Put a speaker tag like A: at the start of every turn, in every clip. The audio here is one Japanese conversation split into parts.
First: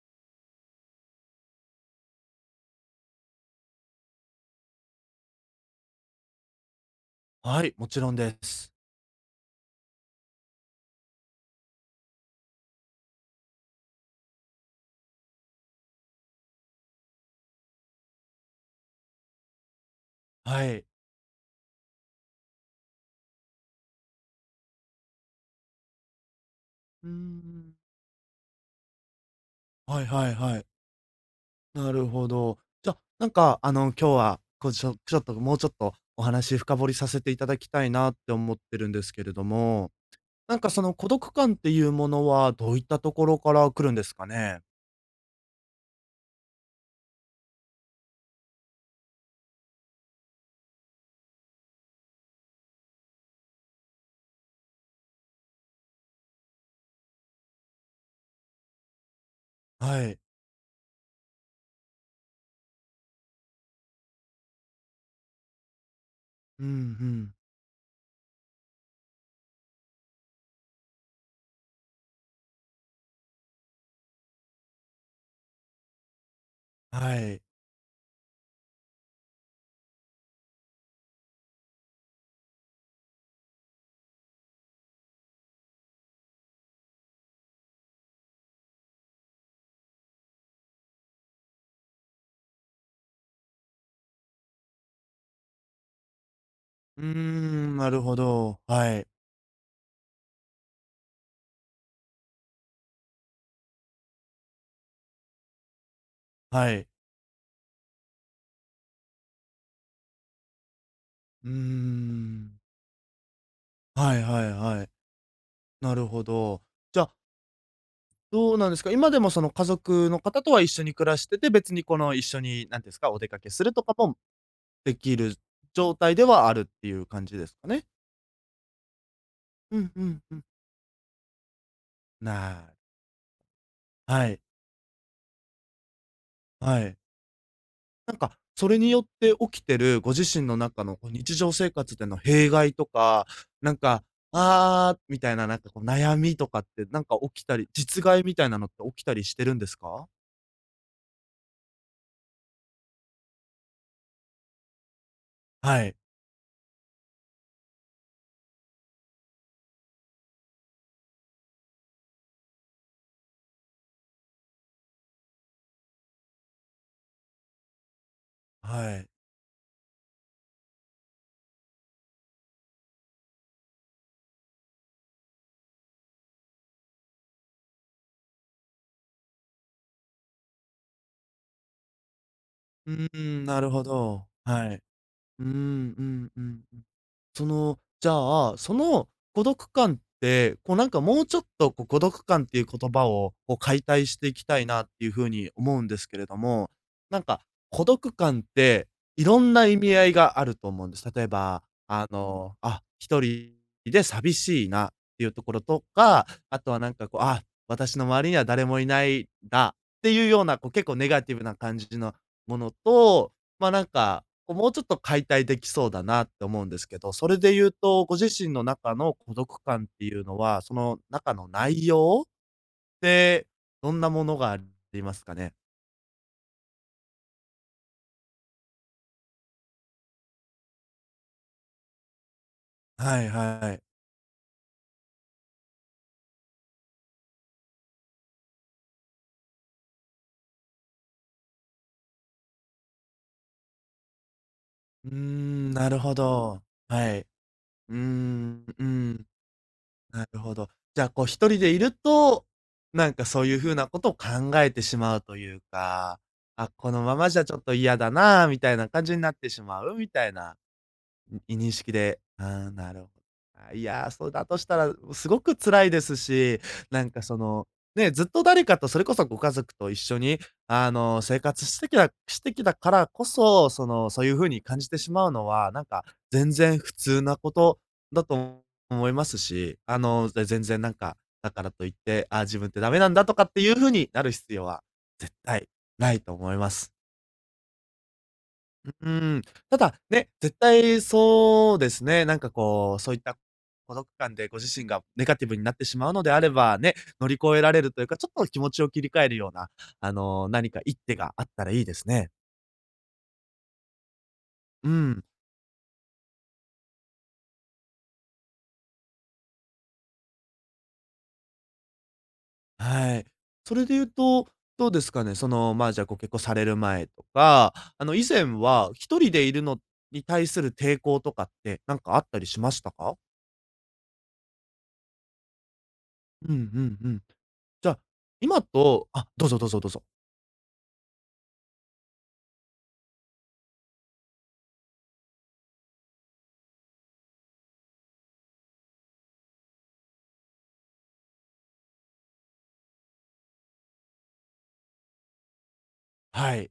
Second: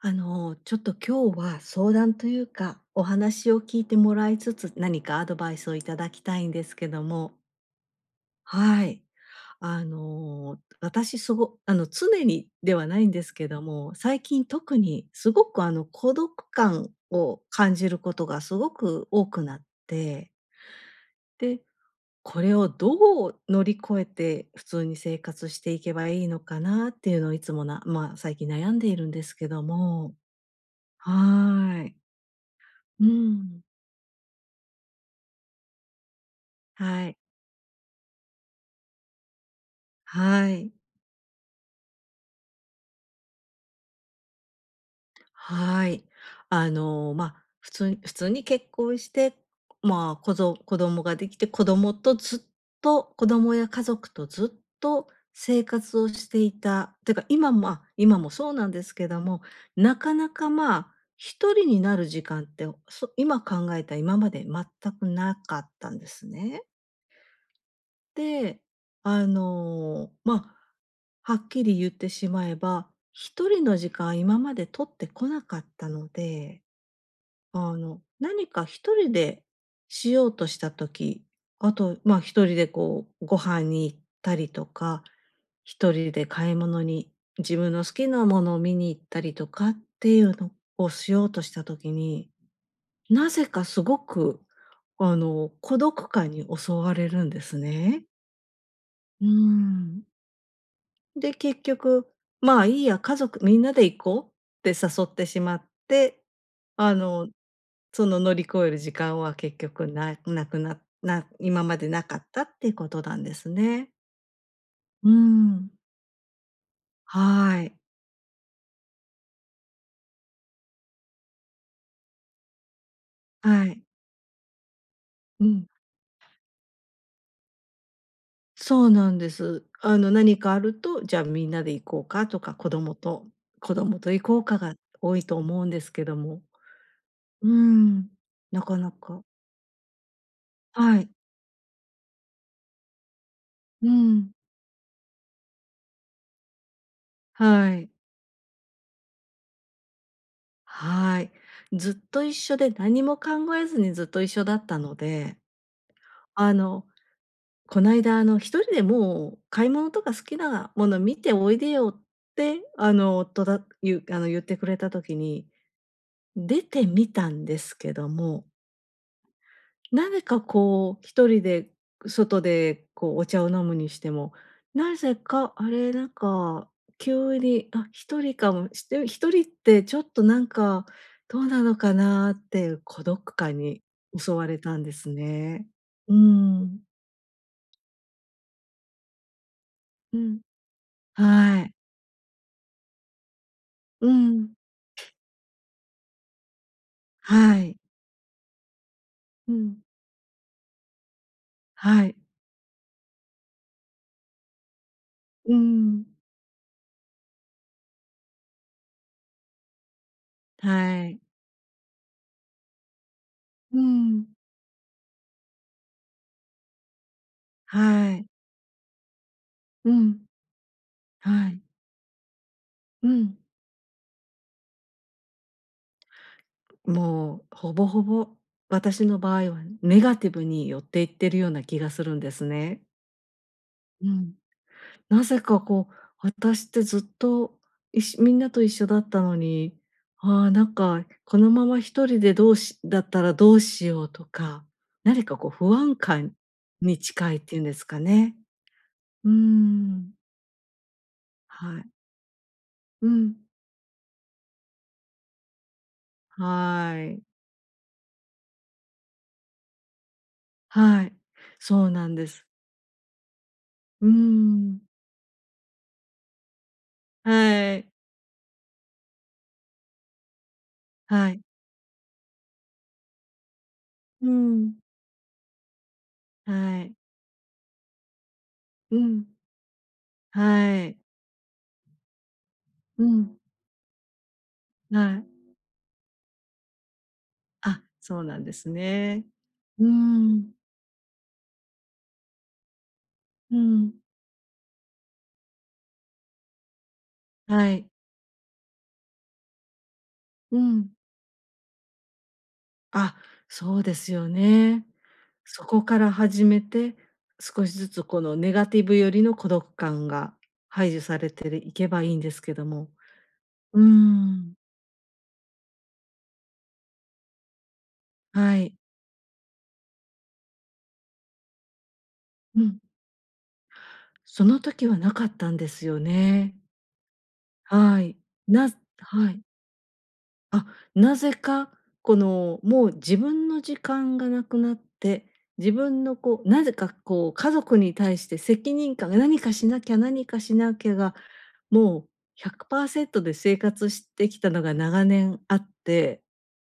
A: あの、ちょっと今日は、相談というか、お話を聞いてもらいつつ、何かアドバイスをいただきたいんですけども。
B: あ、はり、もちろんです。
A: はい。あの、私すごあの、常にではないんですけども、最近特に、すごく、あの、孤独感を感じることがすごく多くなって。
B: はい。
A: で、これをどう乗り越えて、普通に生活していけばいいのかなっ
B: う
A: て
B: ー
A: いうのを、いつも
B: ん。
A: なま、最近悩んでいるんですけど
B: はい
A: も。
B: はいはい。
A: は
B: な
A: い。
B: るほど。じゃ、
A: うー
B: なんか、
A: ん。
B: あの、今日は、こうちょちょっと、ごもうちょっとお話深掘り
A: は
B: さ
A: い。
B: せていただきたいなって思ってるんですけれども、
A: は
B: なんか
A: い。
B: その孤独感っていうものは、どういったところから来るんですかね？
A: はい。あの、ま、普通普通に結婚して、ま、こぞ子供ができて、子供とずっと子供や家族とずっと生活をしていた、ってか今もあ、今もそうなんですけども、な
B: は
A: か
B: い。
A: なかまあ、一人になる時間ってを、そ今考えた、今まで全く無かったんですね。
B: うんうん。
A: で、あの、ま、はっきり言ってしまえば、一人の時間、今まで取ってこなかったので、
B: はい。
A: あの、何か一人でしようとした時、あと、ま、一人でこう、ご飯に行ったりとか、一人で買い物に、自分の好きなものを見に行ったりとかっていうのをしようとした時に、なぜかすごく、あの、孤独感に襲わ
B: う
A: れるんです
B: ん、なる
A: ね。
B: ほど、はい。
A: うーん。で、結局「まあ、いいや、家族みんなで行こう」って誘ってしまって、
B: はい。
A: あの、その乗り越える時間は結局ななくなな
B: うー
A: 今までなかったっ
B: ん。
A: ていうことなんですね。
B: はい、はい、はい。
A: うん。
B: なるほど。じゃ
A: はい。
B: どうなんですか？今でもその、家族の方とは一緒に暮らしてて、別にこの、一緒に、なんてんすか、お出かけす
A: は
B: る
A: い。
B: とぱぽんできる
A: うん。
B: 状態ではあるっていう感じですかね？
A: そうなんです。
B: うん、
A: あ
B: う
A: の、な
B: ん、う
A: に
B: ん。
A: かあると「じゃあ、みんなで行こうか」とか
B: な
A: 「子
B: あ。
A: 供と子供と行
B: は
A: こ
B: い。
A: うか」が多いと思うんですけども。
B: はい。
A: うん、
B: なんか、
A: な
B: そ
A: か
B: れに
A: な
B: よっ
A: か
B: て起きてるご自身の中の
A: はい。
B: こう、日常生活での弊害とか、なん
A: う
B: か
A: ん。
B: 「ああ！」みたいな、なんかこう悩みとかって、なんか起きたり、
A: はい。
B: 実害みたいなのって起きたりしてるんですか？
A: はい。ずっと一緒で、なにも考えずにずっと一緒だったので、
B: はい。
A: あの、こないだ、あの「一人でもう、買い物とか好きなもの見ておいでよ」ってあの、とだゆあの、言ってくれた時に、出てみたんですけども
B: はい。
A: なぜかこう、一人で外でこう、お茶を飲むにしても、なぜか「あれ？」なんか急に「あ、一人かも」して「一人ってちょっと、なんかどうなのかな？」っていう
B: う
A: 孤
B: ー
A: 独
B: ん、
A: 感
B: なる
A: に
B: ほど。
A: 襲われ
B: は
A: たん
B: い。
A: です
B: うーん、
A: ね。
B: う
A: うー
B: ん、うん、う
A: ん。
B: ん。その、じゃあ、その孤独感っ
A: うん。
B: て、こうなんかもうちょっ
A: は
B: と、
A: い。
B: こ孤独感っていう言葉を、こう解体
A: う
B: していき
A: ん。
B: たいなっていうふうに思うんですけれども、なんか、
A: はい。
B: 孤独感っていろ
A: う
B: んな意
A: ん。
B: 味合いがあると思うんです。例えば、
A: は
B: あ
A: い。
B: の「あ、一人で寂しいな」っていうとこ
A: う
B: ろと
A: ん。
B: か、あとはなんかこう「あ、私の周りには誰もいない」だっていうような、こう結構
A: は
B: ネ
A: い。
B: ガティブな感じのものと、まあ、
A: う
B: なんか、
A: ん。
B: こうもうちょっと解体できそうだなって思うんですけど、それで言うと、
A: は
B: ご自
A: い。
B: 身の中の孤独感
A: う
B: っていう
A: ん。
B: のは、その中の
A: はい。
B: 内容？っ
A: うん。
B: て、どんなものがありますかね？
A: もう、ほぼほぼ、私の場合はネガティブに寄っていってるような気がするんですね。
B: はいはい。
A: うん。なぜかこう、私ってずっと、いしみんなと一緒だったのに、ああ、なんかこのまま1人で、どうしだったらどうしようとか。
B: うー
A: 何かこう、
B: ん、
A: 不
B: な
A: 安
B: るほ
A: 感
B: ど。
A: に
B: はい。
A: 近いっていうんです
B: う
A: かね。
B: ん、うん。
A: うーん。
B: なるほど。じゃあ、こう1人で
A: は
B: い
A: い。
B: ると、
A: う
B: なんか
A: ん。
B: そういう風なことを考えてしまうというか。「あ、
A: は
B: この
A: ー
B: ま
A: い。
B: まじゃちょっと嫌だな」みたいな感じになってしまうみたいな、
A: はい、
B: うん、いにし
A: そう
B: き
A: なん
B: で。
A: で
B: あ
A: す。
B: あ、なるほい
A: うー
B: や、そうだとした
A: ん。
B: ら、すごく辛いですし、なんかその、
A: はい。
B: ね、ずっと誰かとそれこそご家族と一緒に、あの、
A: はい。
B: 生活してきたしてきたからこそ、その、そう
A: う
B: いう風に
A: ん。
B: 感じてしまうのは、なんか、全然
A: は
B: 普
A: い。
B: 通なことだと
A: う
B: 思い
A: ん。
B: ますし。あの、ぜ全然
A: は
B: なん
A: い。
B: か、だからといって「あ、自分ってダメ
A: う
B: なんだ」と
A: ん。
B: かっていうふうになる必要は、
A: はい。
B: 絶対ないと思います。
A: あ、そうなんです
B: う
A: ね。
B: ん、た
A: うー
B: だ、ね、
A: ん。
B: 絶対そうですね、なんかこう、そういった、
A: う
B: 孤
A: ん。
B: 独感でご自身がネガティブになってしまうのであれば、ね、乗り越え
A: は
B: られ
A: い。
B: るというか、ちょっと気持ちを切り替えるような、あの、
A: う
B: 何か
A: ん。
B: 一手があったらいいですね。
A: あ、そうですよね。
B: うん。
A: そこから始めて、少しずつ、このネガティブよりの孤独感が排除されていけばいいんですけども。
B: はい。そ
A: う
B: れで言うと、
A: ん。
B: どうですかね、その、まあ、じゃあご結婚される前とか、あの、以前
A: はい。
B: は1人で居るのに対する抵抗とかって、なんかあったり
A: う
B: しま
A: ん。
B: したか？
A: その時はなかったんですよ
B: う
A: ね。
B: んうんうん。じゃあ、
A: はい、
B: 今
A: なす
B: とあ、
A: はい。
B: どうぞどうぞどうぞ。
A: あ、何故か、この、もう自分の時間が無くなって、自分のこう何故かこう家族に対して責任感が「何かしなきゃ、何かしなきゃ」がもう100%で生活してきたのが長年あって。
B: はい。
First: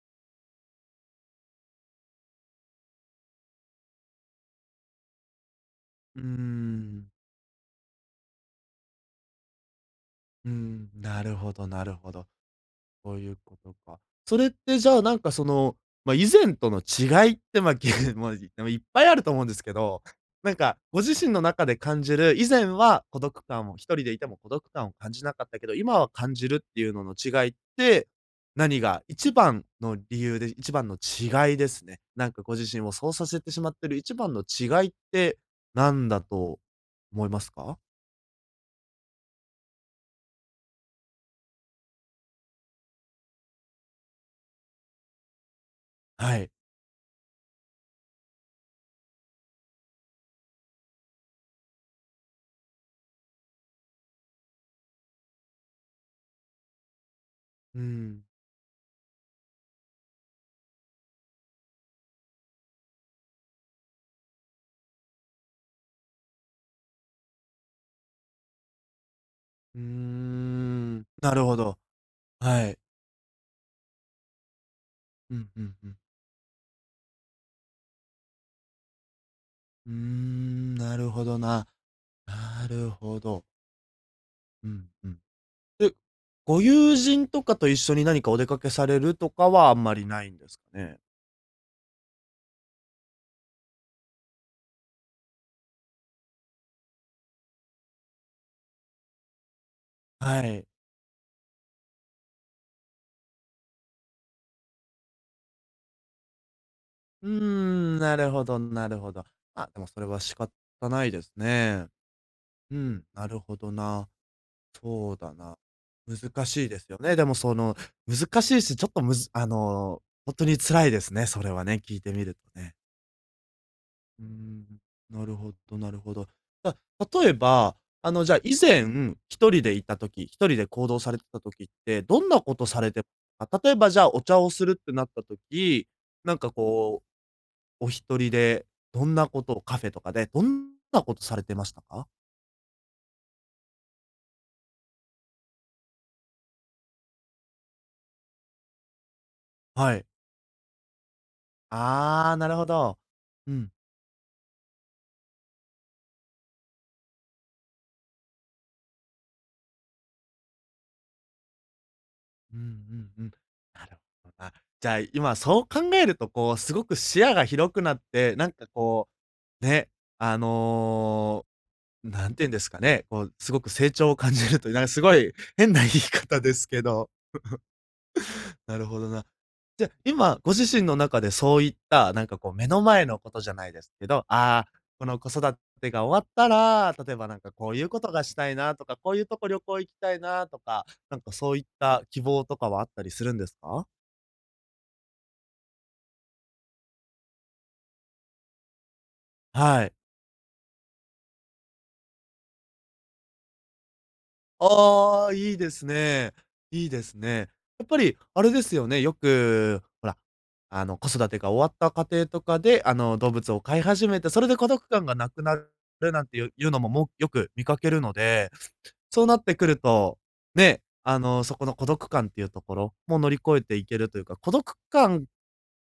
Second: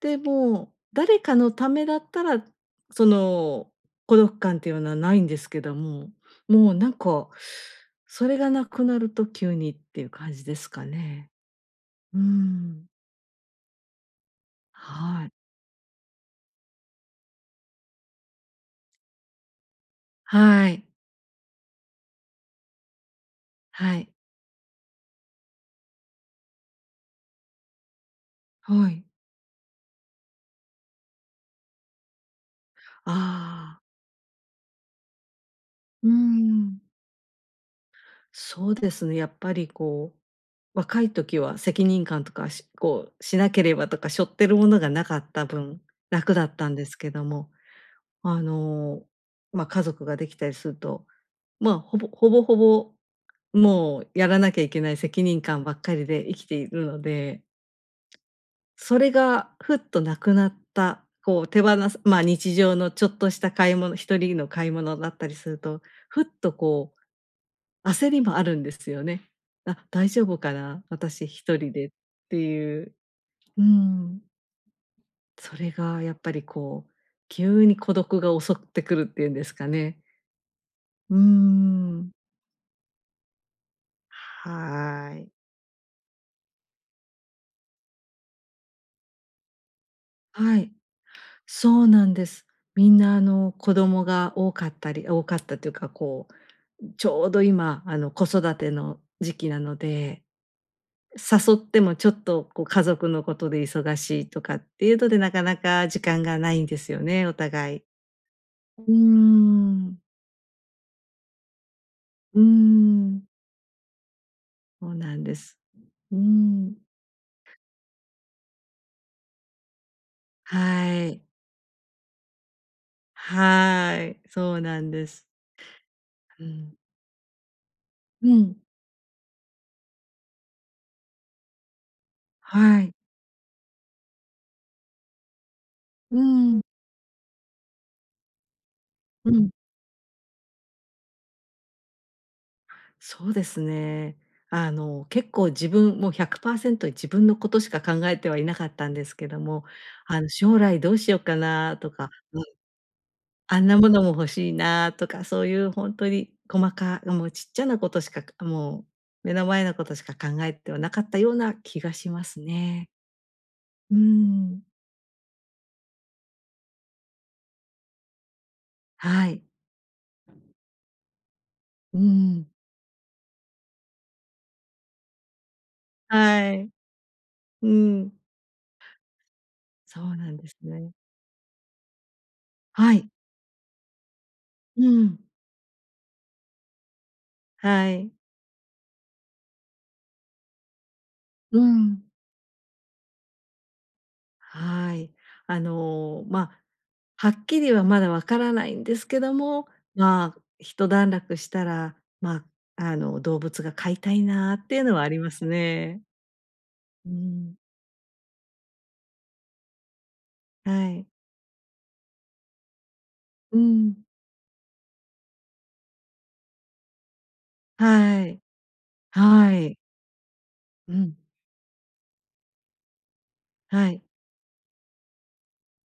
A: でも、誰かのためだったら、その孤独感っていうのはないんですけども、
B: うー
A: もう、なん
B: ん。
A: か、それがなくなると急にっていう感じ
B: う
A: ですか
B: ん、な
A: ね。
B: るほどなるほ
A: うー
B: ど。
A: ん。
B: そういうことか。それって、じゃあ、なん
A: はい。
B: か、その、ま、以前との違いって、ま、でも、いっぱいあると思うんですけど、なん
A: は
B: か、
A: い。
B: ご自身の中で感じる、以前は孤独感をひと
A: は
B: り
A: い。
B: でいても孤独感を感じなかったけど、今は感じるっていうのの違いって、何
A: は
B: が
A: い。
B: 一番の理由で一番の違いですね。なんかご自身をそうさせてしまっ
A: ああ。
B: てる一番の違いってな
A: う
B: ん
A: ー
B: だと
A: ん。
B: 思いますか？
A: そうですね、やっぱり、こう、若い時は責任感とかしこうしなければとか、しょってるものがなかった分、楽
B: は
A: だ
B: い。
A: ったんですけども、あの、ま、家族ができたりすると、ま、ほぼほぼほぼ、もうやらなきゃいけない責任感ばっかりで生きているので。
B: うーん。
A: それがふっとなくなった、こう、手放すま、日常のちょっとした買い物1人の買い物だったりすると、ふっと、こう、焦りもあるんですよね。
B: うー
A: あ、大丈夫かな、
B: ん、
A: 私
B: な
A: ひ
B: るほ
A: とり
B: ど。
A: でって
B: はい。
A: いう。うーん。
B: うん
A: そ
B: う
A: れ
B: んうん。
A: が、やっぱり、こう、急に孤独が襲ってくるっていうんですか
B: うー
A: ね。
B: ん、なる
A: うー
B: ほどな。
A: ん。
B: なるほど。うんう
A: は
B: ん。
A: い。
B: で、ご友人とかと一緒に何かお出かけされるとかはあんまりないんで
A: は
B: す
A: い、
B: かね。
A: そうなんです。みんなあの子供が多かったり多かったというか、こう、ちょうど今あの子育ての時期なので
B: はい。
A: 誘ってもちょっとこう家族のことで忙しいとかっていうので、なかなか時間がないんですよ
B: う
A: ね、
B: ー
A: お互い。
B: ん、なるほどな
A: うー
B: るほど。あ、でも
A: ん。
B: それは仕方ないですね。
A: うー
B: うん、
A: ん。
B: なるほどな。
A: そう
B: そう
A: なん
B: だ
A: で
B: な。
A: す。うー
B: 難しいで
A: ん。
B: すよね。でもその、難しいし、ちょっとむずあの、本当に辛い
A: は
B: です
A: い。
B: ね、それはね、聞いてみるとね。
A: はい、
B: うー
A: そう
B: ん、
A: なんです。
B: なるほどなるほど。
A: う
B: じ
A: ん。
B: ゃ、例えば、あの、
A: う
B: じゃあ、以
A: ん。
B: 前、1人でいた時、1人で行動されてた時って、どんなこと
A: は
B: され
A: い。
B: てた、例えば、じゃあ、お茶をするってなった時、
A: う
B: なんか
A: ん。
B: こう、お1人で、どんな
A: う
B: こ
A: ん。
B: とを、カフェとかで、どんなことされてましたか？
A: そうですね。あの結構自分もう100％自分のことしか考えてはいなかったんですけども、
B: はい。
A: あの将来どうしようかなとか、
B: ああ、
A: ね。
B: なるほど。う
A: あん
B: ん。
A: なものも欲しいなとか、そういう本当に細かもうちっちゃなことしかもう目の前のことしか考えてはなかったような気がします
B: うんう
A: ね。
B: んうん。な
A: うー
B: るほどな、
A: ん。
B: じゃあ、今そう考えると、こうすごく視野が広くなって、なんかこ
A: はい。
B: うね、あの、
A: う
B: なんて
A: ん。
B: いうんですかね、こうすごく成長を感じると、なんかすごい変な言い方
A: は
B: です
A: い。
B: けど。
A: うん。
B: なるほどな。じゃ、
A: そうなん
B: 今
A: で
B: ご
A: す
B: 自身
A: ね。
B: の中でそういった、なんかこう目の
A: は
B: 前
A: い。
B: のことじゃないですけど、ああ、
A: う
B: この
A: ん。
B: 子育てが終わったら、例えばなんかこういう
A: は
B: こと
A: い。
B: がしたいなとか、こういうとこ旅行行きたいなとか、なんかそ
A: う
B: ういった
A: ん。
B: 希望とかはあったりするんですか？
A: はい。あの、まあ、はっきりはまだわからないんですけども、
B: はい。
A: まあ、ひと段落したら、ま、あの、動物が飼いたいなっていうのはあり
B: あ
A: ま
B: あ、
A: す
B: いいです
A: ね。
B: ね。いいで
A: う
B: すね。
A: ん。
B: やっぱり、あれですよね、よく、ほら、あ
A: は
B: の、
A: い。
B: 子育てが終わった家庭とかで、あの、動物
A: う
B: を飼い
A: ん。
B: 始めて、それで孤独感がなくなるるなんていうのもも、よく見かけるの
A: はい。
B: で、そうなっ
A: は
B: てく
A: い。
B: ると、ね、
A: うん。
B: あの、そこの孤独感っていうところも乗り越えてい
A: は
B: け
A: い。
B: るというか、孤独感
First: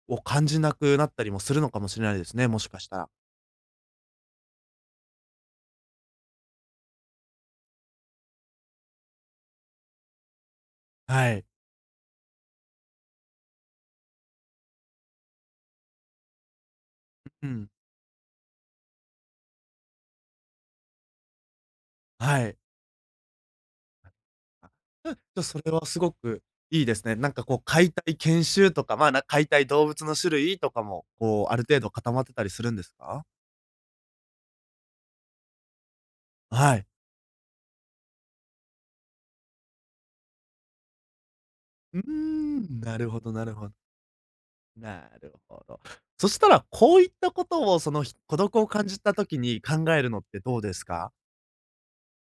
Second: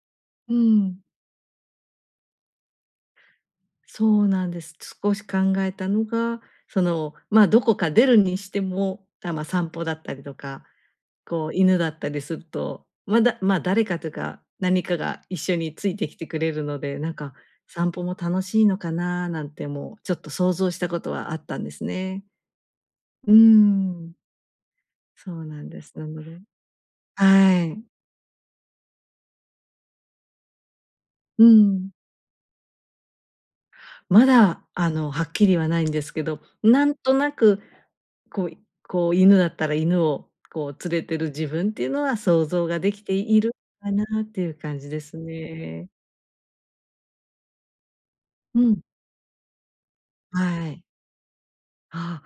B: を感
A: う
B: じなく
A: ん。
B: なったりもするのかもしれないですね、もしかしたら。
A: そうなんです。少し考えたのが、その、ま、どこか出るにしても、あ、ま、散歩だったりとか、
B: はい。
A: こう犬だったりすると、まだ、ま、誰かというか何かが一緒についてきてくれるので、なんか
B: うん。
A: 散歩も楽しいのかな？なんてもうちょっと想像したことはあったんですね。
B: はい。
A: うーん。
B: うん、
A: そ
B: と
A: うな
B: そ
A: ん
B: れ
A: で
B: は
A: す。
B: す
A: な
B: ご
A: ので
B: くいいですね。なんかこう
A: は
B: 飼
A: い。
B: いたい犬種とか、ま、なん飼いたい動物の種類とかも、
A: う
B: こう、ある程度
A: ん。
B: 固まってたりするんですか？
A: まだ、あの、はっきりはないんですけど、
B: あ、は
A: な
B: い。
A: んとなく、こう、いこう、犬だったら、犬をこう連れてる自分っていう
B: う
A: の
B: ー
A: は想像が
B: ん。
A: 出
B: な
A: 来
B: る
A: て
B: ほど
A: い
B: なる
A: る
B: ほ
A: かなっていう感じで
B: な
A: す
B: るほど。
A: ね。
B: そしたら、こういったことを、そのひ孤独
A: う
B: を
A: ん。
B: 感じた時に考えるのってどう
A: は
B: で
A: い。
B: すか？
A: あ、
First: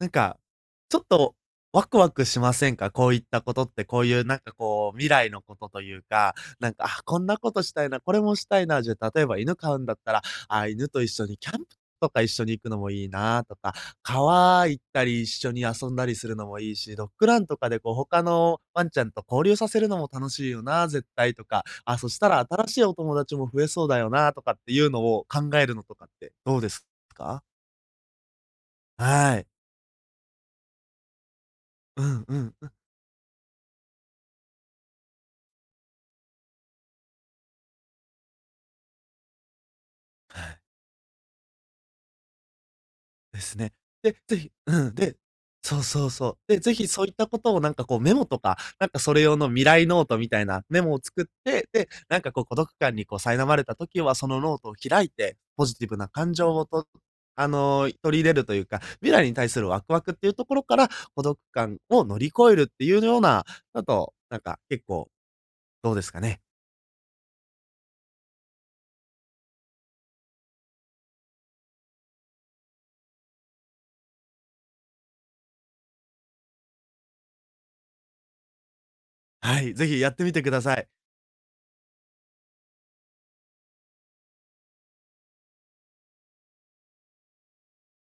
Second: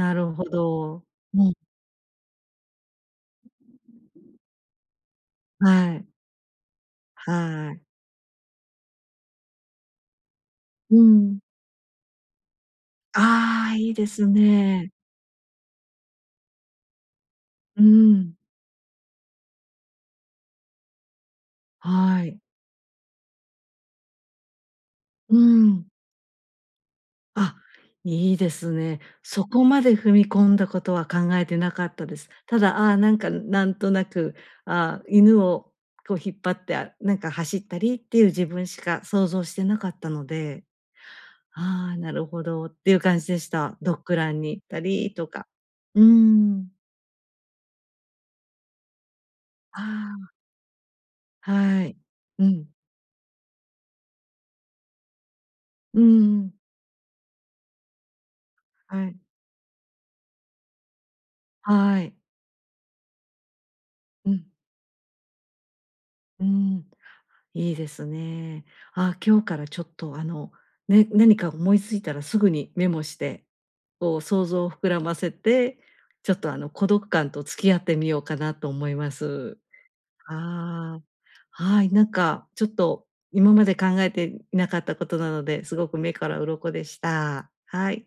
B: なん
A: る
B: か、
A: ほ
B: ちょっ
A: ど。
B: と
A: うん。
B: ワクワクしませんか、こういったことって。こういう、なん
A: [unintelligible]
B: か、こう、未来のことと
A: は
B: いう
A: い。
B: か、なんか、「あ、こんなことし
A: はい。
B: たいな、これもしたいな」じゃ、例えば犬飼うんだったら、「あ、犬
A: う
B: と一緒に
A: ん。
B: キャンプとか一緒に行くのもいいな」と
A: あ
B: か、
A: あ、いいです
B: 「川行っ
A: ね。
B: たり一緒に遊んだりするのもいいし、ドッグランとかで、
A: うー
B: こう、他
A: ん。
B: のワンちゃんと交流させるのも楽しいよな、絶対」とか、「あ、そし
A: は
B: た
A: い。
B: ら新しいお友達も増えそうだよな」とかっていうのを、
A: うー
B: 考えるの
A: ん。
B: とかってどうですか？
A: あ、いいですね。
B: は
A: そ
B: い。
A: こまで踏み込んだことは考えてなかっ
B: う
A: たで
B: ん
A: す。
B: うん、
A: た
B: う。
A: だ、ああ、なんか、なんとなく、ああ、犬をこう引っ張ってなんか走ったりっていう自分しか想像してなかったので、ああ、なるほどっていう感じで
B: で
A: し
B: すね。
A: た。ドッ
B: え、
A: グラ
B: 是
A: ンに
B: 非
A: 行っ
B: う
A: た
B: ん。
A: り、
B: で
A: とか。
B: そう
A: うー
B: そうそう。で、是
A: ん。
B: 非そういったことを、なんか、こう、メモとか、なんかそれ用の未
A: あ
B: 来ノート
A: あ。
B: みたいなメモを作って、
A: は
B: で、
A: い。
B: なんか、こう、
A: う
B: 孤独
A: ん。
B: 感に、こう、苛まれた時はそのノートを開いて、ポジティブ
A: うー
B: な感情
A: ん。
B: をとあの、取り入れるというか、
A: は
B: 未
A: い。
B: 来に対するワクワクっていうところから、孤独感
A: は
B: を
A: い。
B: 乗り越えるっていうようなあと、
A: う
B: なん
A: ん。
B: か結構、どうですかね。
A: うーん。いいですね。ああ、今日からちょっと、あの、ね、何か思いついたらすぐにメモして、こう想像を膨らませて、ちょっと、あの、孤独感と付き合ってみようかなと思います。
B: はい、是非やってみてください。
A: ああ、はい、なんか、ちょっと、今まで考えていなかったことなので、すごく目から鱗でした。はい。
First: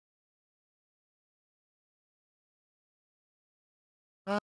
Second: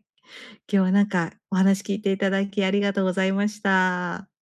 A: 今日はなんか、お話聞いていただきありがとうございました。
B: わ...